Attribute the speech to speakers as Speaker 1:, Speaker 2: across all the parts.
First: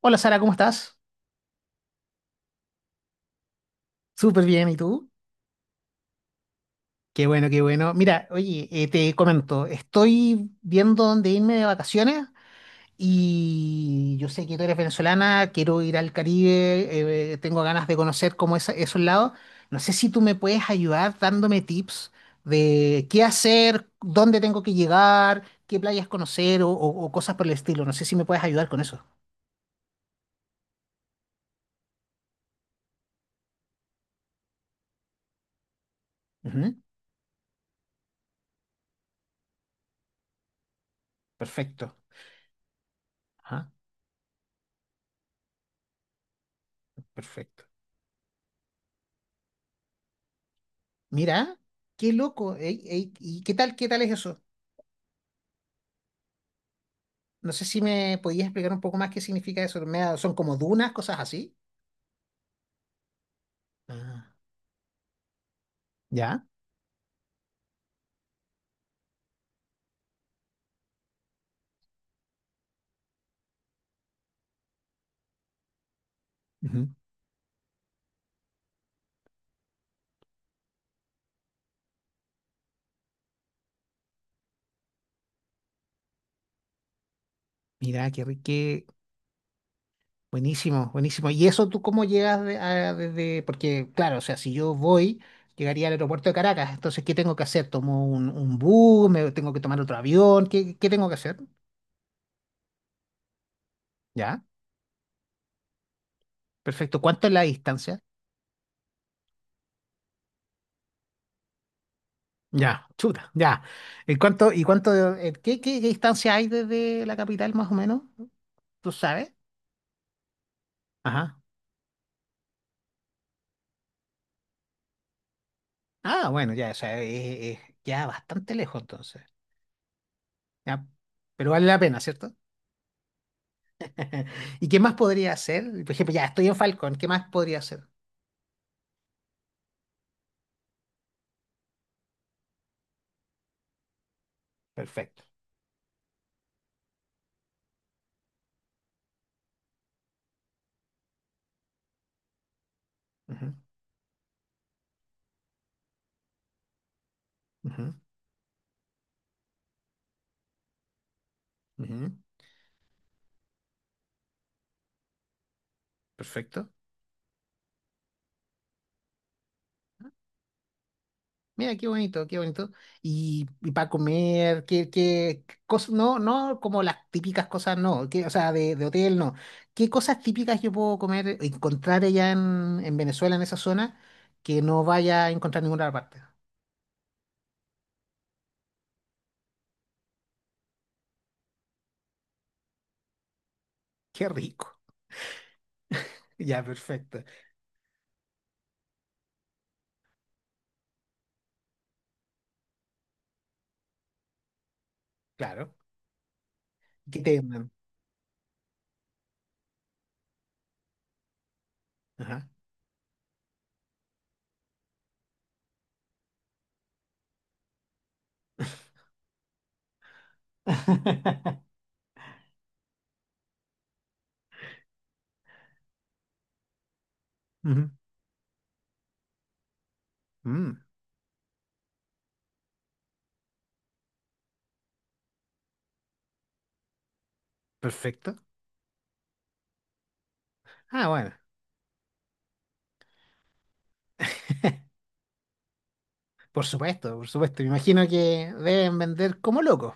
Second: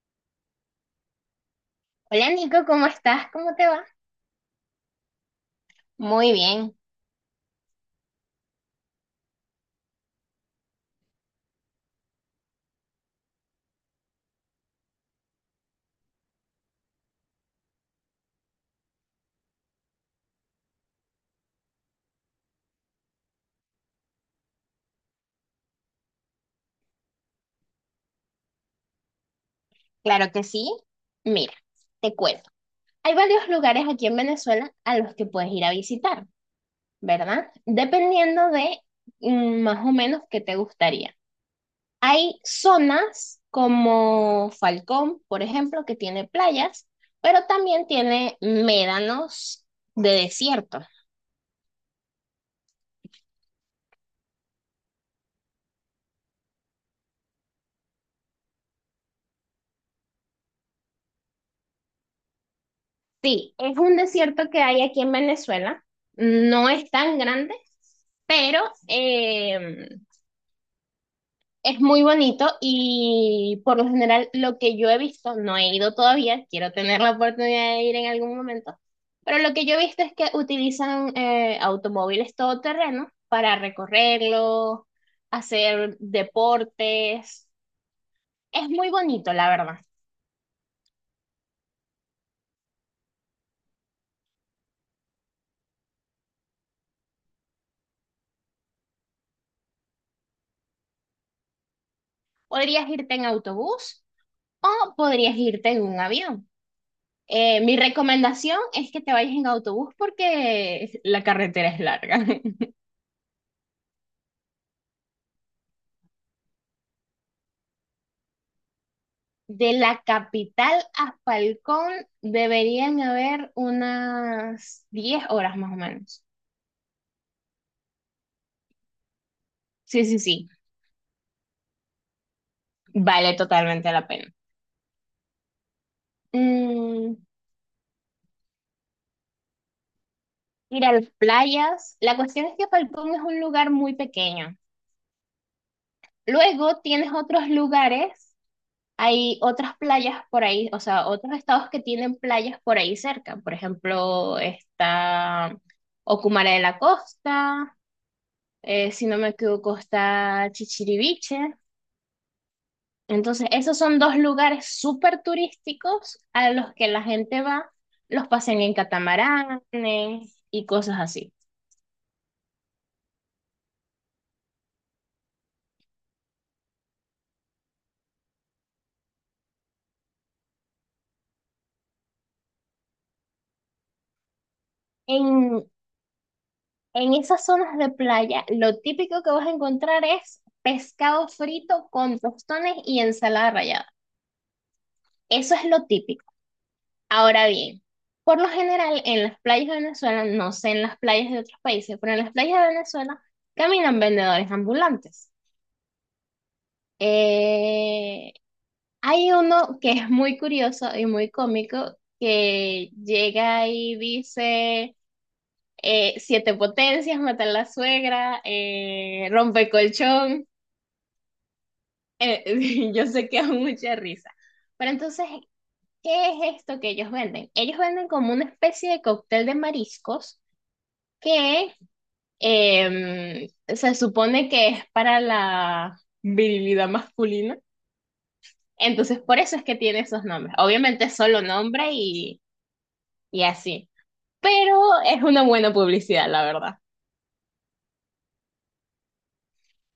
Speaker 1: Hola Sara, ¿cómo estás?
Speaker 2: Hola Nico, ¿cómo estás? ¿Cómo te va?
Speaker 1: Súper bien, ¿y tú?
Speaker 2: Muy bien,
Speaker 1: Qué bueno, qué bueno. Mira, oye, te comento, estoy viendo dónde irme de vacaciones y yo sé que tú eres venezolana. Quiero ir al Caribe, tengo ganas de conocer como esos lados. No sé si tú me puedes ayudar dándome tips de qué hacer, dónde tengo que llegar, qué playas conocer o cosas por el estilo. No sé si me puedes ayudar con eso.
Speaker 2: claro que sí. Mira, te cuento. Hay varios lugares aquí en Venezuela a los que puedes ir a visitar,
Speaker 1: Ujú.
Speaker 2: ¿verdad? Dependiendo de más o menos qué te gustaría.
Speaker 1: Perfecto.
Speaker 2: Hay zonas
Speaker 1: Ajá,
Speaker 2: como Falcón, por ejemplo, que tiene playas, pero
Speaker 1: perfecto.
Speaker 2: también tiene médanos de desierto.
Speaker 1: Mira, qué loco. ¿Y qué tal es eso? No sé si me podías explicar un poco más qué significa eso. Son como dunas, cosas así.
Speaker 2: Sí, es un
Speaker 1: Ah,
Speaker 2: desierto que hay aquí en Venezuela.
Speaker 1: ya.
Speaker 2: No es tan grande, pero em, es muy bonito y por lo general lo que yo he visto, no he ido todavía, quiero
Speaker 1: Ujú.
Speaker 2: tener la oportunidad de ir en algún momento, pero lo que yo he visto es que utilizan automóviles todoterreno para recorrerlo, hacer deportes.
Speaker 1: Mira, qué rico,
Speaker 2: Es
Speaker 1: qué
Speaker 2: muy bonito, la verdad.
Speaker 1: buenísimo, buenísimo. ¿Y eso tú cómo desde? Porque, claro, o sea, si yo voy, llegaría al aeropuerto de Caracas. Entonces, ¿qué tengo que hacer? ¿Tomo un bus? ¿Me tengo que tomar otro avión? ¿Qué, qué tengo que hacer?
Speaker 2: Podrías irte en autobús
Speaker 1: Ya,
Speaker 2: o podrías irte en un avión.
Speaker 1: perfecto. ¿Cuánto es la
Speaker 2: Mi
Speaker 1: distancia?
Speaker 2: recomendación es que te vayas en autobús porque la carretera es larga.
Speaker 1: Ya, chuta, ya. ¿Y cuánto, y cuánto, Qué distancia hay desde la capital más o menos? ¿Tú sabes?
Speaker 2: De la capital a
Speaker 1: Ajá.
Speaker 2: Falcón deberían haber unas 10 horas más o menos.
Speaker 1: Ah, bueno, ya, o sea, es ya bastante lejos entonces.
Speaker 2: Sí, sí, sí,
Speaker 1: Ya. Pero vale la pena, ¿cierto?
Speaker 2: vale totalmente la pena.
Speaker 1: ¿Y qué más podría hacer? Por ejemplo, ya estoy en Falcón, ¿qué
Speaker 2: Mm,
Speaker 1: más podría hacer?
Speaker 2: Ir a las playas. La cuestión es que Falcón es un lugar muy pequeño.
Speaker 1: Perfecto.
Speaker 2: Luego tienes otros lugares, hay otras playas por ahí, o sea, otros estados que tienen playas por ahí cerca.
Speaker 1: Ujú,
Speaker 2: Por ejemplo, está Ocumare de la Costa,
Speaker 1: ujú,
Speaker 2: si no me equivoco, está Chichiriviche.
Speaker 1: ujú.
Speaker 2: Entonces, esos son dos lugares súper turísticos a
Speaker 1: Perfecto.
Speaker 2: los que la gente va, los pasean en catamaranes y cosas así.
Speaker 1: Mira, qué bonito, qué bonito. Y para comer, qué, qué cosas, no, no como las típicas cosas, no, que, o sea, de hotel, no. ¿Qué cosas típicas yo puedo comer, encontrar en Venezuela, en esa zona, que no vaya a encontrar
Speaker 2: En,
Speaker 1: en ninguna otra parte?
Speaker 2: en esas zonas de playa, lo típico que vas a encontrar es pescado frito con tostones y ensalada rallada.
Speaker 1: Qué rico.
Speaker 2: Eso es lo típico.
Speaker 1: Ya, perfecto.
Speaker 2: Ahora bien, por lo general, en las playas de Venezuela, no sé en las playas de otros países, pero en las playas de Venezuela caminan vendedores ambulantes.
Speaker 1: Claro. ¿Qué te mandan?
Speaker 2: Eh, Hay uno que es muy curioso y muy cómico
Speaker 1: Ajá.
Speaker 2: que llega y dice siete potencias, matar a la suegra, rompe colchón. Yo sé que es mucha risa. Pero entonces, ¿qué es esto que ellos venden? Ellos
Speaker 1: Ujú.
Speaker 2: venden como una especie de cóctel de mariscos
Speaker 1: Mm,
Speaker 2: que em, se supone que es para la virilidad masculina.
Speaker 1: perfecto.
Speaker 2: Entonces, por eso es que tiene esos nombres. Obviamente,
Speaker 1: Ah,
Speaker 2: es
Speaker 1: bueno,
Speaker 2: solo nombre y así, pero es una buena publicidad, la
Speaker 1: por
Speaker 2: verdad.
Speaker 1: supuesto, por supuesto. Me imagino que deben vender como locos.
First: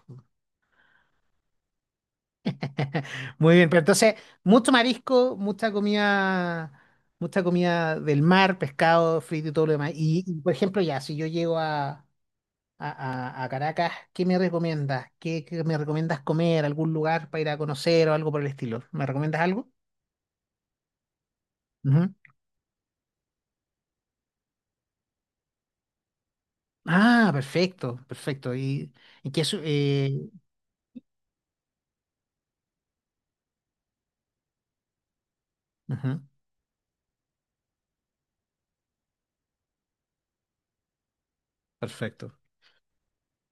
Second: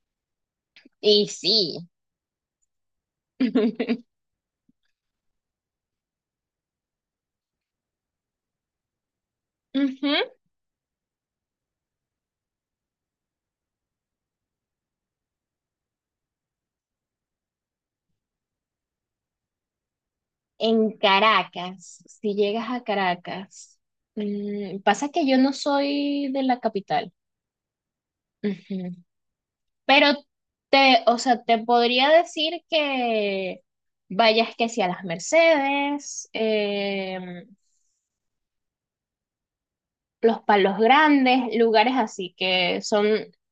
Speaker 2: Y sí.
Speaker 1: Muy bien, pero
Speaker 2: Ujú.
Speaker 1: entonces, mucho marisco, mucha comida del mar, pescado, frito y todo lo demás. Y, por ejemplo, ya, si yo llego a Caracas, ¿qué me recomiendas? ¿Qué, qué me recomiendas comer? ¿Algún lugar para ir a conocer o algo por el estilo? ¿Me recomiendas algo?
Speaker 2: En Caracas,
Speaker 1: Ujú.
Speaker 2: si llegas a Caracas, pasa que yo no soy de la capital.
Speaker 1: Ah, perfecto, perfecto.
Speaker 2: Ujú.
Speaker 1: Y qué su-
Speaker 2: Pero
Speaker 1: eh,
Speaker 2: te, o sea, te podría decir que vayas que si a las
Speaker 1: Ujú.
Speaker 2: Mercedes, los Palos Grandes, lugares
Speaker 1: Perfecto.
Speaker 2: así que son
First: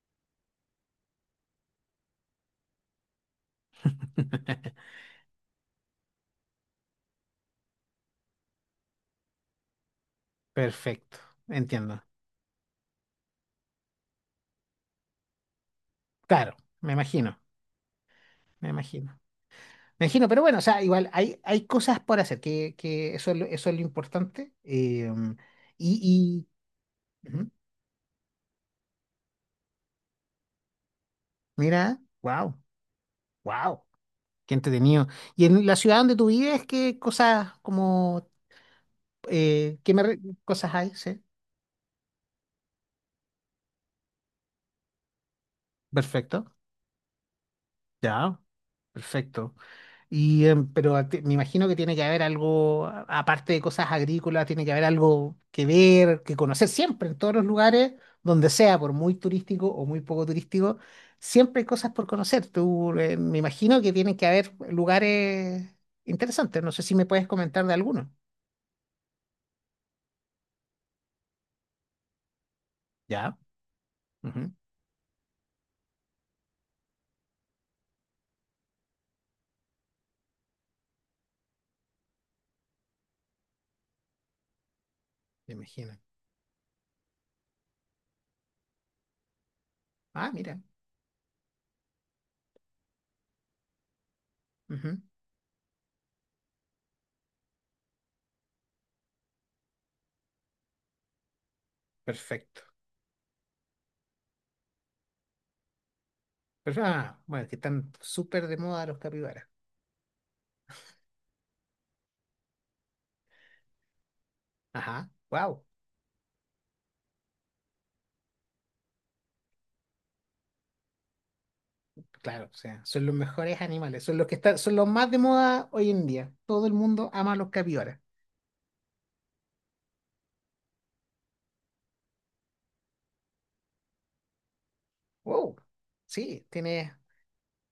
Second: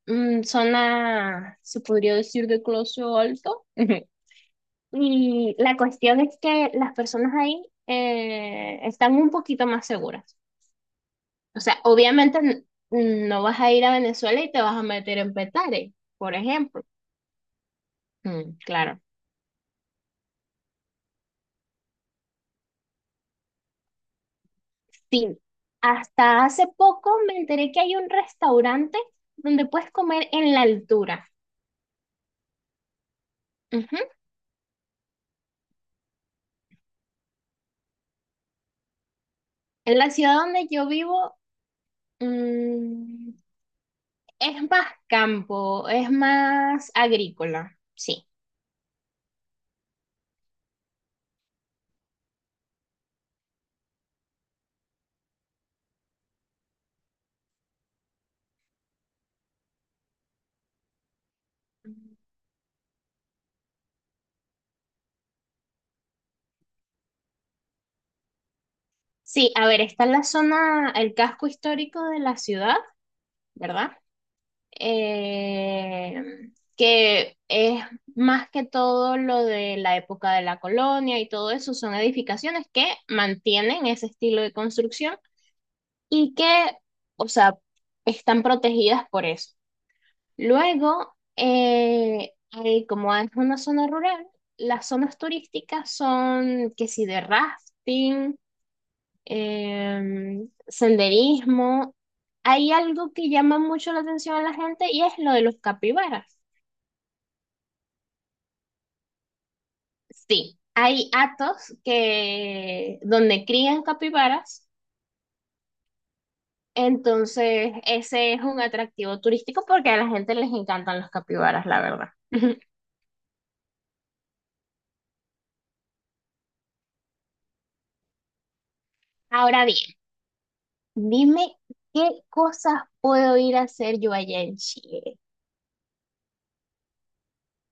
Speaker 2: zona, se podría decir, de closo alto. Y la cuestión es que las personas ahí están un poquito más seguras.
Speaker 1: Perfecto,
Speaker 2: O sea,
Speaker 1: entiendo.
Speaker 2: obviamente no vas a ir a Venezuela y te vas a meter en Petare, por
Speaker 1: Claro,
Speaker 2: ejemplo.
Speaker 1: me imagino,
Speaker 2: Mm,
Speaker 1: me
Speaker 2: claro.
Speaker 1: imagino. Me imagino, pero bueno, o sea, igual hay, hay cosas por hacer, que eso es lo importante.
Speaker 2: Sí. Hasta
Speaker 1: Y,
Speaker 2: hace poco me
Speaker 1: Ujú,
Speaker 2: enteré que hay un restaurante donde puedes comer en la altura.
Speaker 1: mira, wow, wow,
Speaker 2: Ujú.
Speaker 1: qué entretenido. ¿Y en la ciudad donde tú vives, qué cosas como, eh, qué
Speaker 2: En
Speaker 1: me
Speaker 2: la
Speaker 1: re-
Speaker 2: ciudad donde
Speaker 1: cosas
Speaker 2: yo
Speaker 1: hay? Sí,
Speaker 2: vivo, mm, es más campo, es
Speaker 1: perfecto,
Speaker 2: más agrícola, sí.
Speaker 1: ya, perfecto. Y, pero me imagino que tiene que haber algo, aparte de cosas agrícolas. Tiene que haber algo que ver, que conocer siempre, en todos los lugares, donde sea, por muy turístico o muy poco turístico, siempre hay cosas por conocer. Tú, me imagino que tienen que haber lugares interesantes. No sé si me puedes comentar de alguno.
Speaker 2: Sí, a ver, está la zona, el casco histórico de la ciudad,
Speaker 1: Ya.
Speaker 2: ¿verdad?
Speaker 1: Ujú.
Speaker 2: Eh, que es más que todo lo de la época de la colonia y todo eso, son edificaciones que mantienen ese estilo de construcción
Speaker 1: Me imagino.
Speaker 2: y que, o sea, están protegidas por eso.
Speaker 1: Ah, mira.
Speaker 2: Luego, como es una zona rural, las
Speaker 1: Ujú.
Speaker 2: zonas turísticas son que si de rafting, senderismo.
Speaker 1: Perfecto.
Speaker 2: Hay algo que llama mucho la atención a la gente y es lo de los capibaras.
Speaker 1: Pero, ah, bueno, que están súper de moda los capibaras.
Speaker 2: Sí, hay atos que donde crían capibaras,
Speaker 1: Ajá. Wow.
Speaker 2: entonces ese es un atractivo turístico porque a la gente les encantan los capibaras, la verdad.
Speaker 1: Claro, o sea, son los mejores animales, son los que están, son los más de moda hoy en día. Todo el mundo ama a los capibaras.
Speaker 2: Ahora bien, dime qué cosas puedo ir a hacer yo allá en Chile.
Speaker 1: Wow, sí, tienes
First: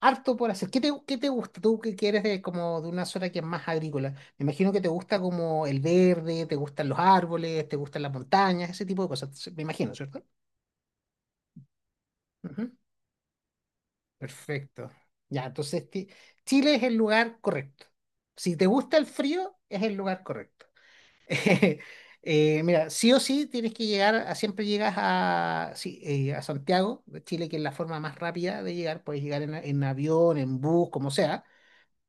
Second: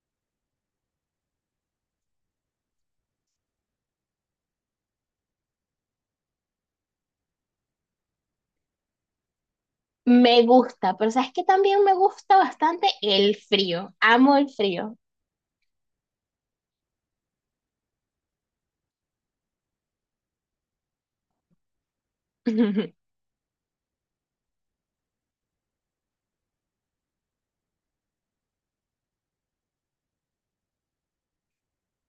Speaker 1: harto por hacer. Qué te gusta? Tú que quieres de como de una zona que es más agrícola. Me imagino que te gusta como el verde, te gustan los árboles, te gustan las montañas, ese tipo de cosas. Me imagino, ¿cierto?
Speaker 2: Me gusta, pero sabes que también me gusta
Speaker 1: Ujú.
Speaker 2: bastante el frío. Amo el
Speaker 1: Perfecto.
Speaker 2: frío.
Speaker 1: Ya, Chile es el lugar correcto. Si te gusta el frío, es el lugar correcto. Mira, sí o sí tienes que llegar, a, siempre llegas a, sí, a Santiago de Chile, que es la forma más rápida de llegar. Puedes llegar en avión, en bus, como sea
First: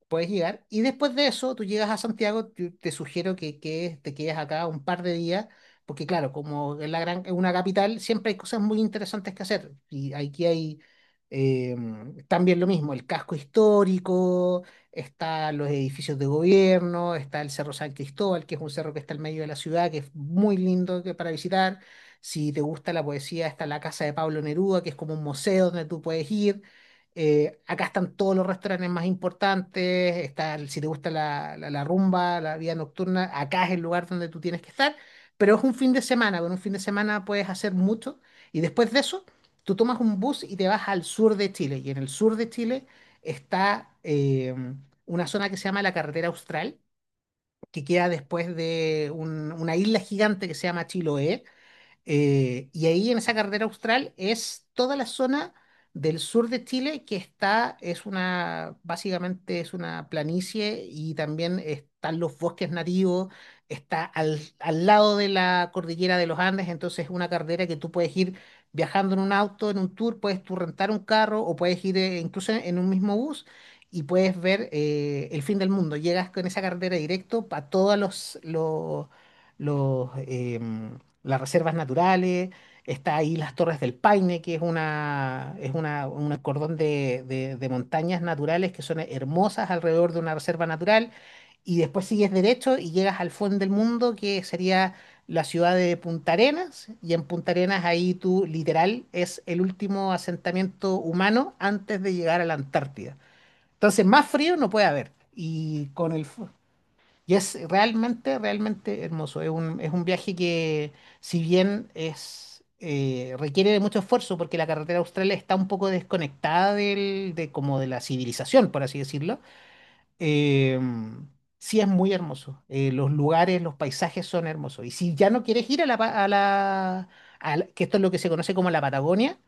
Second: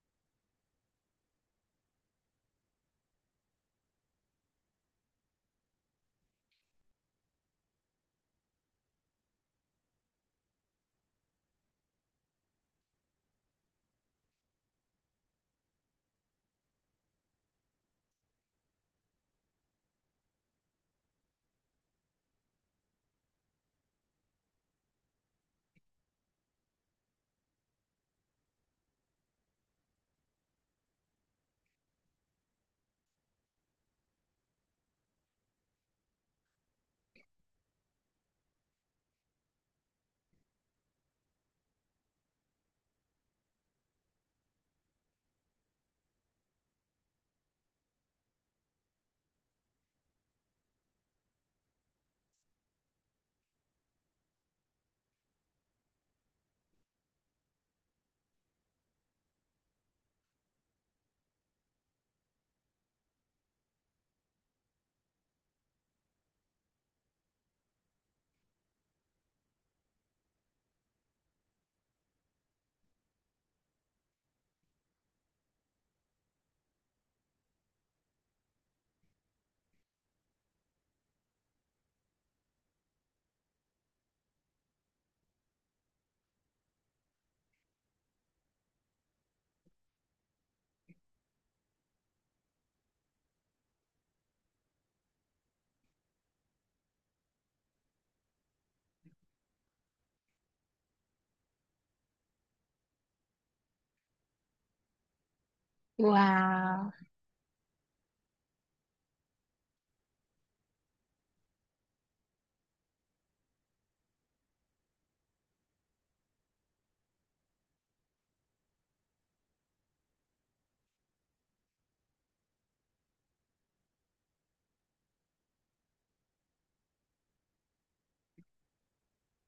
Speaker 1: puedes llegar. Y después de eso, tú llegas a Santiago. Yo te sugiero que te quedes acá un par de días, porque claro, como es la gran, es una capital, siempre hay cosas muy interesantes que hacer. Y aquí hay eh, también lo mismo, el casco histórico, están los edificios de gobierno, está el Cerro San Cristóbal, que es un cerro que está al medio de la ciudad, que es muy lindo para visitar. Si te gusta la poesía, está la casa de Pablo Neruda, que es como un museo donde tú puedes ir. Acá están todos los restaurantes más importantes, está, si te gusta la rumba, la vida nocturna, acá es el lugar donde tú tienes que estar, pero es un fin de semana, con un fin de semana puedes hacer mucho y después de eso tú tomas un bus y te vas al sur de Chile, y en el sur de Chile está una zona que se llama la Carretera Austral, que queda después de una isla gigante que se llama Chiloé. Y ahí en esa carretera austral es toda la zona del sur de Chile que está, es una, básicamente es una planicie, y también están los bosques nativos. Está al lado de la cordillera de los Andes, entonces es una carretera que tú puedes ir viajando en un auto, en un tour. Puedes tú rentar un carro o puedes ir incluso en un mismo bus. Y puedes ver el fin del mundo. Llegas con esa carretera directo para todos los em, las reservas naturales. Está ahí las Torres del Paine, que es una, un cordón de montañas naturales que son hermosas alrededor de una reserva natural, y después sigues derecho y llegas al fondo del mundo, que sería la ciudad de Punta Arenas, y en Punta Arenas ahí tú literal es el último asentamiento humano antes de llegar a la Antártida. Entonces, más frío no puede haber. Y con
Speaker 2: Wow.
Speaker 1: y es realmente, realmente hermoso. Es un viaje que, si bien es, requiere de mucho esfuerzo, porque la carretera austral está un poco desconectada como de la civilización, por así decirlo. eh, sí es muy hermoso. Los lugares, los paisajes son hermosos. Y si ya no quieres ir a la, pa- a la- que esto es lo que se conoce como la Patagonia,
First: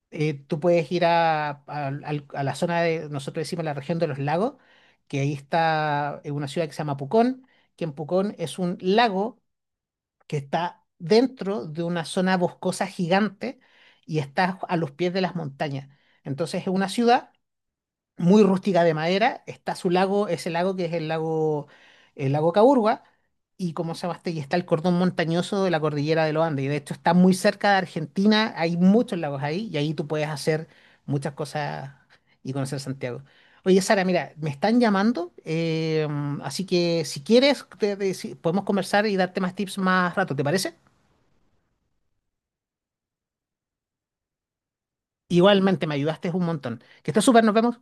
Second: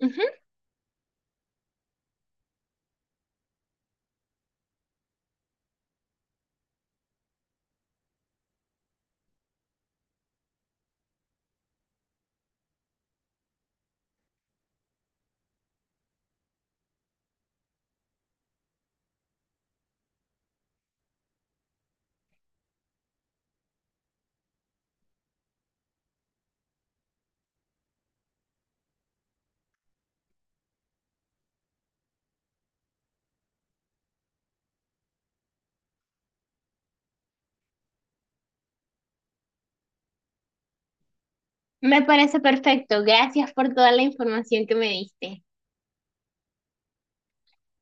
Speaker 2: Ujú.
Speaker 1: tú puedes ir a la zona de, nosotros decimos la región de los lagos, que ahí está una ciudad que se llama Pucón, que en Pucón es un lago que está dentro de una zona boscosa gigante y está a los pies de las montañas. Entonces es una ciudad muy rústica de madera. Está su lago, ese lago que es el lago Caburgua. Y como se llama este, y está el cordón montañoso de la cordillera de los Andes. Y de hecho está muy cerca de Argentina, hay muchos lagos ahí y ahí tú puedes hacer muchas cosas y conocer Santiago. Oye, Sara, mira, me están llamando, así que si quieres, podemos conversar y darte más tips más rato, ¿te parece?
Speaker 2: Me parece perfecto. Gracias por toda la información que me diste.
Speaker 1: Igualmente, me ayudaste un montón. Que estés súper, nos vemos.